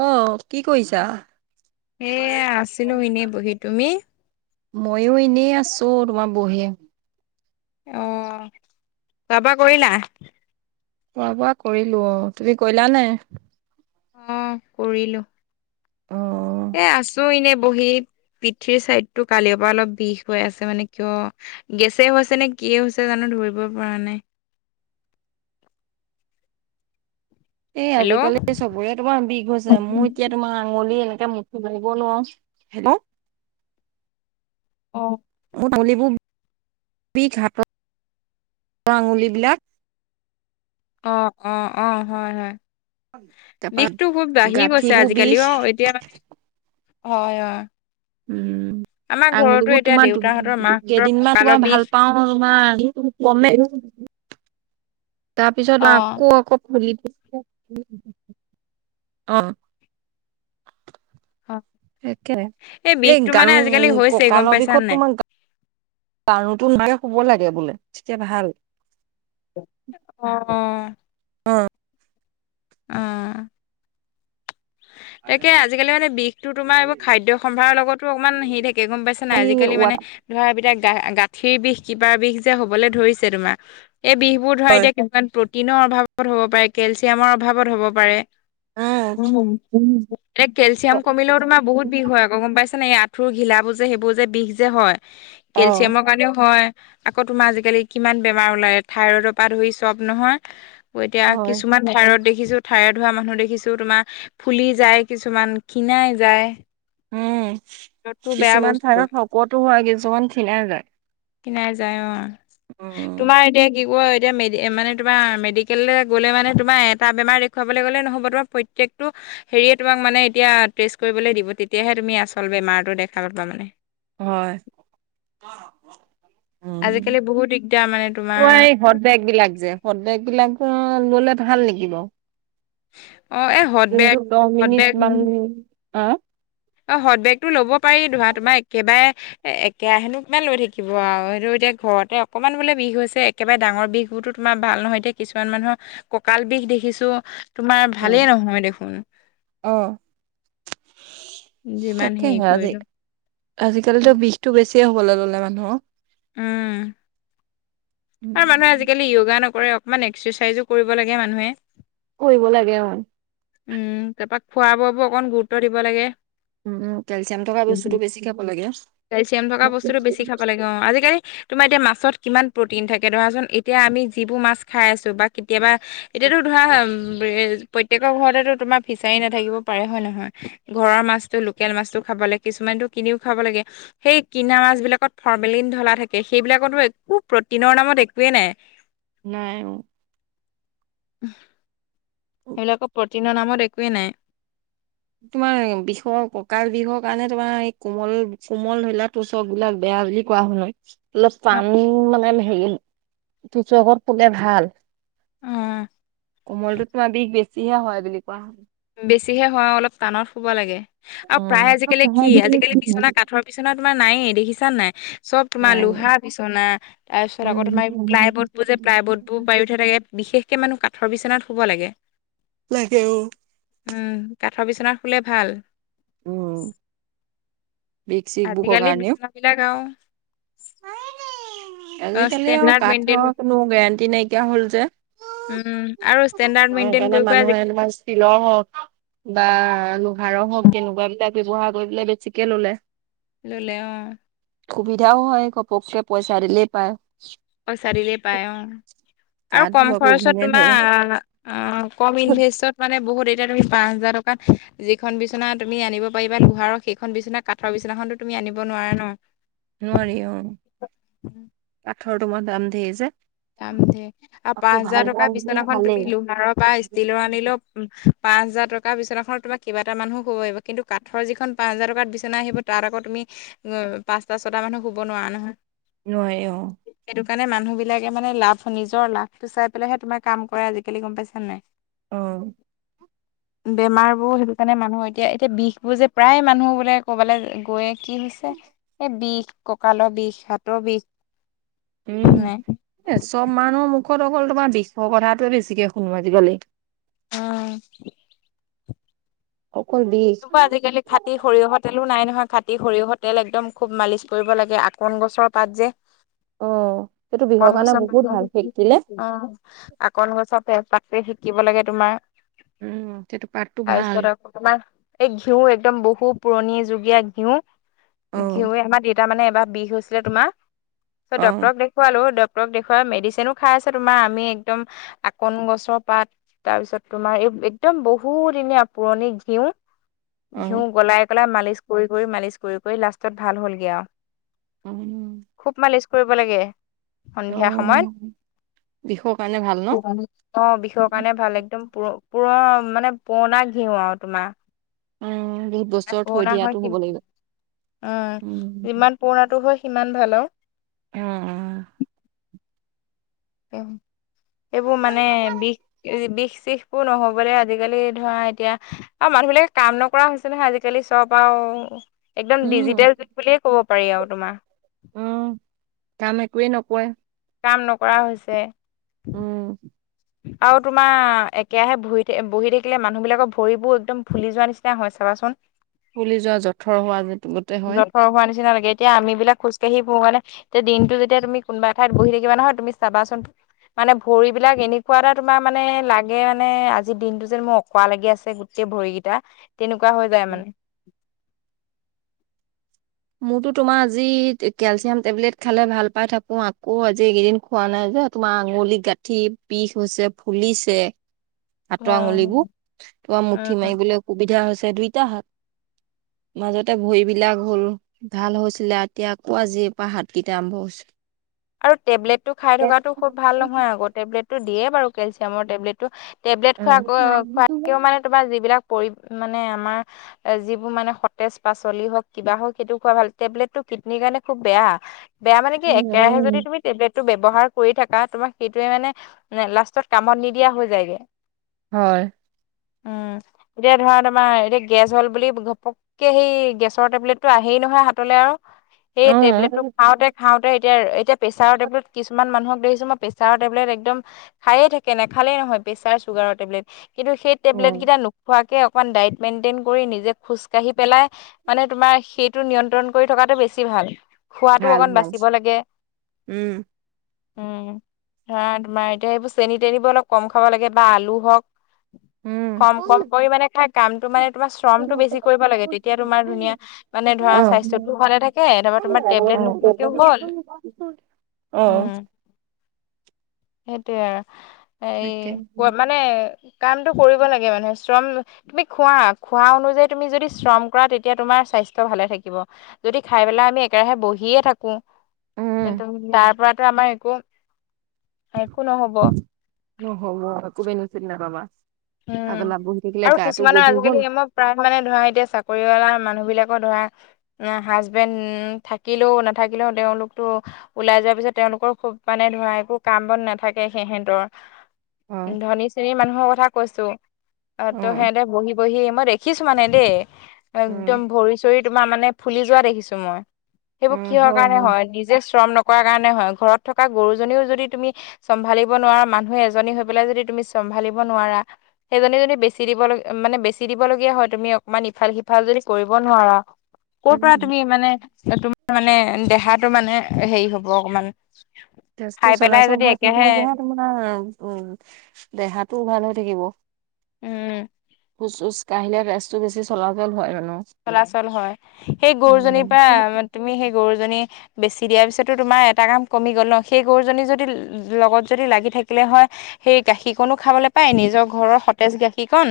আহ কি কৰিছা? এ আছিলো এনেই বহি তুমি। মইও এনেই আছো তোমাৰ বহি। আহ যাবা কৰিলা। খোৱা বোৱা কৰিলো অ তুমি কৰিলা নে। অ কৰিলো। অ', সেই। পিঠিৰ চাইডতটো কালিৰ পৰা অলপ বিষ হৈ আছে মানে কিয় গেছে হৈছে নে কি হৈছে জানো। ধৰিব পৰা নাই [inaudible] এই হেল্ল' আজিকালি চবৰে তোমাৰ বিষ হৈছে মোৰ এতিয়া তোমাৰ আঙুলি এ এয়া মুঠি মাৰিব নোৱাৰো হেনে। অঁ। আুলোৰ বিষ হ আঙুলিবিলাক। অঁ অঁ অঁ হয় হয়। তাৰপা বিষটো খুব বাঢ়ি গৈছে গাঁঠিবোৰ আজিকালি বিষ অ এতিয়া মানে। হয় অঁ। উম। আমাৰ। আঙুলিবোৰ তোমাৰ দেউতাহঁতৰ মাহঁতৰ কেইদিনমান কঁকালৰ তোমাৰ বিষ ভাল পাও তোমাৰ কম। [unintelligible] অ তাৰপিছত আকৌ আকৌ খুলি আহ। সেই কে এই বিষটো গাৰ মানে আজিকালি হৈছে গম ককালৰ পাইছা বিষত নাই তোমাৰ। কাৰোতো নহে শুব লাগে বোলে তেতিয়া ভাল। অঁ। আহঁ। [unintelligible] তাকে আজিকালি মানে বিষটো তোমাৰ এইবোৰ খাদ্য সম্ভাৰৰ লগতো অকণমান হেৰি থাকে গম পাইছা নাই আজিকালি মানে ধৰা সেই বিলাক গা গাঁঠিৰ বিষ কিবাৰ বিষ যে হবলৈ ধৰিছে তোমাৰ এই বিষ বোৰ ধৰা হয়। এতিয়া কিনুকা প্ৰ টিনৰ অভাৱত হ'ব পাৰে কেলচিয়ামৰ অভাৱত হ'ব পাৰে উম কেলচিয়াম কমিলেও তোমাৰ বহুত বিষ হয় আকৌ গম পাইছ ছা নে এই আঁঠুৰ ঘিলাবোৰ যে সেইবোৰ যে বিষ যে হয় অ কেলচিয়ামৰ কাৰণেও হয় আকৌ তোমাৰ আজিকালি কিমান বেমাৰ ওলায় থাইৰইডৰ পৰা ধৰি চব নহয় এতিয়া হয় কিছুমান থাইৰদ দেখিছো থাইৰদ হোৱা মানুহ দেখিছো তোমাৰ ফুলি যায় কিছুমান ক্ষিণাই যায় উম টো বেয়া কিছুমান বস্তু থাইৰদ শকতো হয় কিছুমান ক্ষিণাই যায় ক্ষিণাই যায় অঁ উম তোমাৰ এতিয়া কি ক' এতিয়া মেডি মানে তোমাৰ মেডিকেললৈ গ'লে মানে তোমাৰ এটা বেমাৰ দেখুৱাবলৈ গ'লে নহ'ব তোমাৰ প্ৰত্যেক তো হেৰিয়ে তোমাক মানে এতিয়া টেষ্ট কৰিব দিব তেতিয়াহে তুমি আচল বেমাৰ দেখা পাবা মানে হয়। উম আজিকালি বহুত দিগদাৰ মানে তোমাৰ এই হদ বেগ বিলাক যে হদ বেগ বিলাক অঁ ললে ভাল নিকি বাৰু অঁ এ হট বেগ হট বেগ অহঁ। অঁ হডবেগটো লব পাৰি ধৰা তোমাৰ একেবাৰে এক একেৰাহেনো কিমান লৈ থাকিব আৰু সেইটো এতিয়া ঘৰতে অকণমান বোলে বিষ হৈছে একেবাৰে ডাঙৰ বিষ বোৰতো তোমাৰ ভা ভাল নহয় এতিয়া কিছুমান মানুহৰ ককাল বিষ দেখিছো তোমাৰ অ ভালেই নহয় দেখোন যিমান তাকেই হেৰি হা আজি কৰিলো আজিকালিতো বিষটো বেছি সে হ'বলৈ ল'লে মানুহৰ উম। আৰু মানুহে আজিকালি য়োগা নকৰে অকমান এক্সাৰচাইজো কৰিব লাগে মানুহে কৰিব লাগে অ উম তাৰপৰা খোৱা বোৱাবোৰ অকণ গুৰুত্ব দিব লাগে উম উম কেলচিয়াম থকা উম বস্তুতটো বেছি খাব লাগে কেলচিয়াম থকা বস্তুটো বেছি খাব লাগে অ আজিকালি তোমাৰ এতিয়া মাছত কিমান প্ৰ'টিন থাকে ধৰাচোন এতিয়া আমি যিবোৰ মাছ খাই আছোঁ বা কেতিয়াবা এতিয়াতো নাই ধৰা প্ৰত্যয়েক চহৰ ঘৰতেতো তোমাৰ ফিচাৰী নাথাকিব পাৰে হয় নহয়। ঘৰৰ মাছটো লোকেল মাছটো খাবলে কিছুমানতটো কি কিনিও খাব লাগে সেই কিনা মাছ বিলাকত ফৰমেলিন ধলা থাকে সেইবিলাকতো একো প্ৰটিনৰ নামত একোৱেই নাই। নাই অ সেইবিলাকত প্ৰটিনৰ নামত একোৱেই নাই। তোমাৰ বিষৰ ককাল বিষৰ কাৰণে তোমাৰ এই কোমল কোমল ধৰিলা টোচক বিলাক বেয়া। বেয়া বুলি কোৱা শুনো। অলপ অ টান মানে হেৰি তুচকত শুলে ভাল। অ কোমলটো তোমাৰ বিষ বেছিহে হয় বুলি কোৱা শুনো বেছিহে হয় অলপ টানত শুব লাগে। আৰু প্ৰায় আজিকালি কি আজিকালি শুনো বিছনা কাঠৰ বিছনা তোমাৰ নাইয়ে দেখিছা নাই চব তোমাৰ লোহ নাই লোহা বিছনা তাৰপিছত আকৌ তোমাৰ প্লাই বৰ্ড বোৰ যে প্লাইবৰ্ডবোৰ পাৰি থোৱা থাকে বিশেষ কে মানুহ কাঠৰ বিচনাত শুব লাগে। লাগে অ। উম কাঠৰ বিচনা শুলে ভাল। উম বিষ চিক বোহৰ আজিকালি কাৰণেও। বিচনাবিলাক আৰু অ আজিকালি আৰু ষ্টেণ্ডাৰ্ড মেইনটেইন কাঠৰ কোনো গেৰাণ্টি নাইকিয়া হ'ল যে। উম। আৰু ষ্টেণ্ডাৰ্ড অ মেইনটেইন সেইকাৰণে কৰি কৰি মানুহে আজিকালি একোৱা ষ্টিলৰ হওঁক বা- ভাড় হওঁক তেনেকুৱা বিলাক ব্যৱহাৰ কৰিবলে বেছিকে ল'লে। ল'লে অ। সুবিধাও হয় ঘপককে পইচা দিলেই পায়। পইচা দিলে পায় অ আৰু কম কাঠবোৰ আকৌ খৰচত ঘূণে ধৰে তোমাৰ অ কম নোৱাৰি ইনভেইচত মানে বহু এতিয়া তুমি পাচ হাজাৰ টকাত যিখন বিচনা তুমি আনিব পাৰিবা লোহাৰৰ সেইখন বিচনা কাঠৰ বিচনাখন তো তুমি- আনিব নোৱাৰা ন। নোৱাৰি অ কাঠৰ তোমাৰ দাম ধেৰ যে। দাম ধেই আৰু পাঁচ আকৌ ভাল হাজাৰ কাঠ টকাৰ দিলে বিচনাখন ভালেই তুমি লোহাৰৰ বা ষ্টিলৰ আনিলে পাঁচ হাজাৰ টকাৰ বিচনাখনত তোমাক কেইবাটা মানুহ শুব পাৰিব কিন্ত কাটৰ যিখন পাঁচ হাজাৰ টকাৰ বিচনা আহিব তাৰ আকৌ তুমি পাঁচটা ছটা মানুহ শুব নোৱাৰ নহয়। নোৱাৰে অ সেইকাৰণে মানুহ বিলাকে মানে লাভ নিজৰ লাভটো চাই পেলাইহে তোমাৰ কাম কৰে আজিকালি গম পাইছা নাই। অ বেমাৰ বোৰ সেইটো কাৰণে ম মই এতিয়া এতিয়া বিষ বোৰ যে প্ৰায় মানুহ বোলে ক'বালে গৈয়ে কি হৈছে এই বিষ ককা ককালৰ বিষ সাতৰ বিষ। [inaudible] উম নাই। এ চব মানুহৰ মুখত অকল তোমাৰ বিশৰ কথাটোৱে বেছিকে শুনো আজিকালি। অ অকল বিষ এনেকুৱা আজিকালি খাটি সৰিয়হৰ তেলো নাই নহয়। খাটি সৰিয়হৰ তেল একদম খুব মালিচ কৰিব লাগে আকন গছৰ পাত যে অ সেইটো বিষৰ আকন কাৰণে গছৰ অ বহুত আৰু ভাল সেকিলে আকন গছৰ প শিকিব লাগে তোমাৰ উম সেইটো পাতটো ভাল তোমাৰ এই ঘিঁউ একদম বহু পুৰণি যুগীয়া ঘিঁউ অ ঘিউে আমাৰ। দেতাৰ মানে এবাৰ বিষ হৈছিলে তোমাৰ অ ডক্টৰক দেখুৱালোঁ ড ডক্টৰক দেখুৱাই মেডিচিনো খাই আছে তোমাৰ আমি একদম আকন গছৰ পাত তাৰপিছত তোমাৰ এই একদম বহু দিনীয়া পুৰণি ঘিঁউ। অ ঘিউ গলাই গলাই মালিচ কৰি কৰি মালিচ কৰি কৰি লাষ্টত ভাল হ'লগৈ আৰু। উম। খুব মালিচ কৰিব লাগে সন্ধিয়া সময়ত। অ বিষৰ কাৰণে ভাল ন? অ, বিষৰ কাৰণে ভাল। একদম প পুৰ মানে পুৰণা ঘিউ আৰু তোমাৰ। অ। ইমান পুৰণা হয় সি উম উম, যিমান পুৰণো হয় সিমান ইমান ভাল আৰু। অ, অ। এইেইবোৰ মানে বিষ বিষ শিখ বোৰ নহবলৈ আজিকালি ধৰা এতিয়া আৰু মানুহ বিলাকে কাম নকৰা হৈছে নহয় আজিকালি চব আৰু অ, একদম উম, ডিজিটেল যুগ বুলিয়ে কব পাৰি আৰু তোমাৰ। উম, কাম একোৱে নকয়। কাম নকৰা হৈছে। উম। আৰু তোমাৰ একোহে বহি বহি থাকিলে মানুহ বিলাকৰ ভৰিবোৰ একদম ফুলি যোৱা নিচিনা হয় চাবাচোন। ফুলি যোৱা জঠৰ হোৱা গোটেই হয়। জঠৰ হোৱা নিচিনা এতিয়া আমি বিলাক খোজকাঢ়ি ফুৰো কাৰণে এতিয়া দিনটো যেতিয়া তুমি কোনোবা ঠাই বহি থাকিবা নহয় তুমি চাবাচোন। মানে ভৰিবলাক এনেক খোৱা এটা তোমাৰ মানে লাগে মানে আজিৰ দিনটো যেন মোৰ অকৰা লাগি আছে গোটেই ভৰিকেইটা। তেনেকুৱা হৈ যায় মানে। মোৰতো তোমাৰ আজি কেলচিয়াম টেবলেট খালে ভাল পাই থাকো আকৌ আজি এইকেইদিন খোৱা নাই। তোমাৰ আঙুলি, গাঁঠি বিষ হৈছে ফুলিছে। হাতৰ উম আঙুলিবোৰ তোমাৰ মুঠি উম মাৰিবলৈ অসুবিধা হৈছে। দুইটা হাত, মাজতে ভৰি বিলাক হ'ল। ভাল হৈছিলে এতিয়া আকৌ আজিৰ পৰা হাতকেইটা আৰম্ভ হৈছো। আৰু টেবলেটটো খাই থকাটো খুব ভাল নহয় আকৌ। টেবলেটটো দিয়ে বাৰু কেলচিয়ামৰ টেবলেটটো। টেবলেট হয় খোৱা খোৱাকেও মানে তোমাৰ যিবিলাক পৰি মানে আমাৰ যিবোৰ মানে সতেজ পাচলি হওক কিবা হওক সেইটো খোৱা ভাল। টেবলেটটো কিডনীৰ কাৰণে খুব বেয়া। বেয়া মানে কি একেৰাহে যদি তুমি টেবলেট ব্যৱহাৰ কৰি থাককা তোমাক সেইটোৱে মানে লাষ্টত কামত নিদিয়া হৈ যায়গে। হয়। উম, এতিয়া ধৰা তোমাৰ এতিয়া গেছ হ'ল বুলি ঘপককে সেই গেছৰ টেবলেটটো আহি এই নহয় হাতলৈ আৰু। সেই অ'। টেবলেটটো খাওঁতে খাওঁতে এতিয়া এতিয়া প্ৰেছাৰৰ টেবলেত কিছুমান মানুহক দেখিছোঁ মই প্ৰেছাৰৰ টেবলেট একদম খায়ে থাকে নেখালেই নহয় প্ৰেছাৰ চুগাৰৰ টেবলেট। কিন্তু, সেই অ', টেবলেট কেইটা নোখোৱাকে অকণমান ডায়েট মেইনটেইন কৰি নিজে খোজকাঢ়ি পেলাই মানে তোমাৰ সেইটো নিয়ন্ত্ৰণ কৰি থকাটো বেছি ভাল। খোৱাটো ভাল অকণ ভাল বাচিব লাগে উম। উম, ধৰা তোমাৰ এতিয়া সেইবোৰ চেনী তেনিবোৰ অলপ কম খাব লাগে বা আলু হওক। কম কম কৰি মানে খাই কামটো মানে তোমাৰ শ্ৰমতটো বেছি কৰিব লাগে। তেতিয়া তোমাৰ ধুনীয়া মানে ধৰা স্বাস্থ্যটোও ভালে থাকে ধা তোমাৰ টেবলেট হ'ল আহ। উম সেইটোয়ে আৰু এই তাকে ক মানে কামটো কৰিব লাগে মানুহে। তুমি খোৱা খোৱা অনুযায়ী তুমি যদি শ্ৰম কৰা তেতিয়া তোমাৰ স্বাস্থ্য ভালে থাকিব। যদি খাই পেলাই আমি একেৰাহে বহিয়ে থাকো। এক উম, তাৰ পৰাতো আমাৰ একো একো নহব অ, হ কুবেত চিত নাপাবা খাই উম, পেলাই বহি থাকিলে আৰু গাটো কিছুমানৰ গধুৰ হ'ল আজিকালি মই প্ৰায় মানে ধৰা এতিয়া চাকৰিয়ালা মানুহ বিলাক ৰ ধৰা হাচবেন থাকিলেও নাথাকিলে ও তেওঁলোকতো ওলাই য পিছত তেওঁলোকৰ খুব মানে ধৰা একো কাম বন নাথাকে হেহেঁতৰ। হয় ধনী শ্ৰেণীৰ মানুহৰ কথা কৈছো, আহ ত' অ'। হেয়েতে বহি বহি মই দেখিছো মানে দেই উম একদম ভৰি চৰি তোমাৰ মানে ফুলি যোৱা দেখিছো মই। সেইবোৰ কিহৰ কাৰণে হয় নিজে শ্ৰম নকৰৰা কাৰণে নে হয়, ঘৰত থকা গৰুজনীও যদি তুমি চম্ভালিব নোৱাৰা মানুহে এজনী হৈ পেলাই যদি তুমি চম্ভালিব নোৱাৰা সেইজনী যদি বেছি দিব মানে বেছি দিব লগীয়া হয়, তুমি অকমান ইফাল সিফাল যদি কৰিব নোৱাৰা। ক'ৰ পৰা উম। তুমি মানে তোমাৰ মানে দেহাটো মানে হেৰি হব অকমান। তেজটো খাই পেলাই চলাচল যদি হৈ একেৰাহে থাকিলে তোমাৰ উম দেহাটোও ভাল হৈ থাকিব। উম। খোজ চোজ কাঢ়িলে তেজটো বেছি চলাচল হয়। চলাচল হয় সেই গৰুজনীৰ উম। পৰা তুমি সেই গৰুজনী বেছি দিয়াআছে তোমাৰ এটা কাম কমি গ'ল ন, সেই গৰুজনী যদি লগত যদি লাগি থাকিলে হয় সেই গাখীৰকণো খাবলৈ পাই, নিজৰ ঘৰৰ সতেজ গাখীৰ কি কন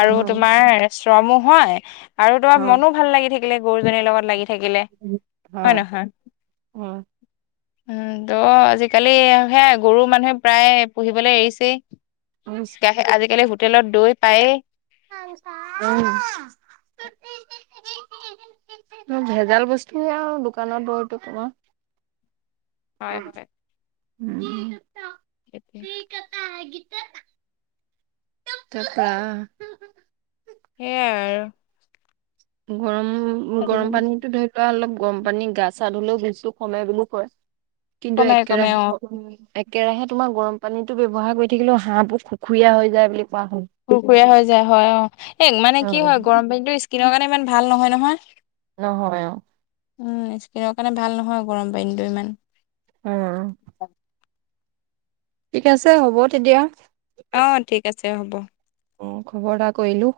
আৰু উম। তোমাৰ শ্ৰমো হয় আৰু তোমাৰ হয় মনো ভাল লাগি থাকি লে গৰুজনীৰ লগত লাগি থাকিলে হয় নহয়? হয় উম ত আজিকালি সেয়া গৰু মানুহে প্ৰায় পুহিবলৈ এৰিছেই। উম গাহ আজিকালি হোটেলত দৈ পায়েই। উম। ভেজাল বস্তুেহে আৰু দোকানত দই টো তোমাৰ। হয় হয়। উম এতিয়া তাপা সেইয়াই আৰু। গৰম সেইটো গৰম কাৰণে পানীতো ধৰিলোৱা অলপ গৰম পানী গা চা ধুললেও বিষটো কমে বুলি কয়, কিন্তু কমে একে কমে অ ৰাহে এক কে ৰাহে তোমাৰ গৰম পানীতো ব্যৱহাৰ কৰি থাকিলেও হাঁহবোৰ খুখুৰীয়া হৈ যায় বুলি কোৱা শুনো খুৰখুুৰীয়া হৈ যায় হয় অ, এ মানে কি হয় গৰম পানীটো স্কিনৰ কাৰণে ইমান ভাল নহয় নহয়। নহয় অ উম স্কিনৰ কাৰণে ভাল নহয় গৰম পানীটো ইমান। উম ঠিক আছে হ'ব তেতিয়া। অ ঠিক আছে হ'ব। অ খবৰ এটা কৰিলো।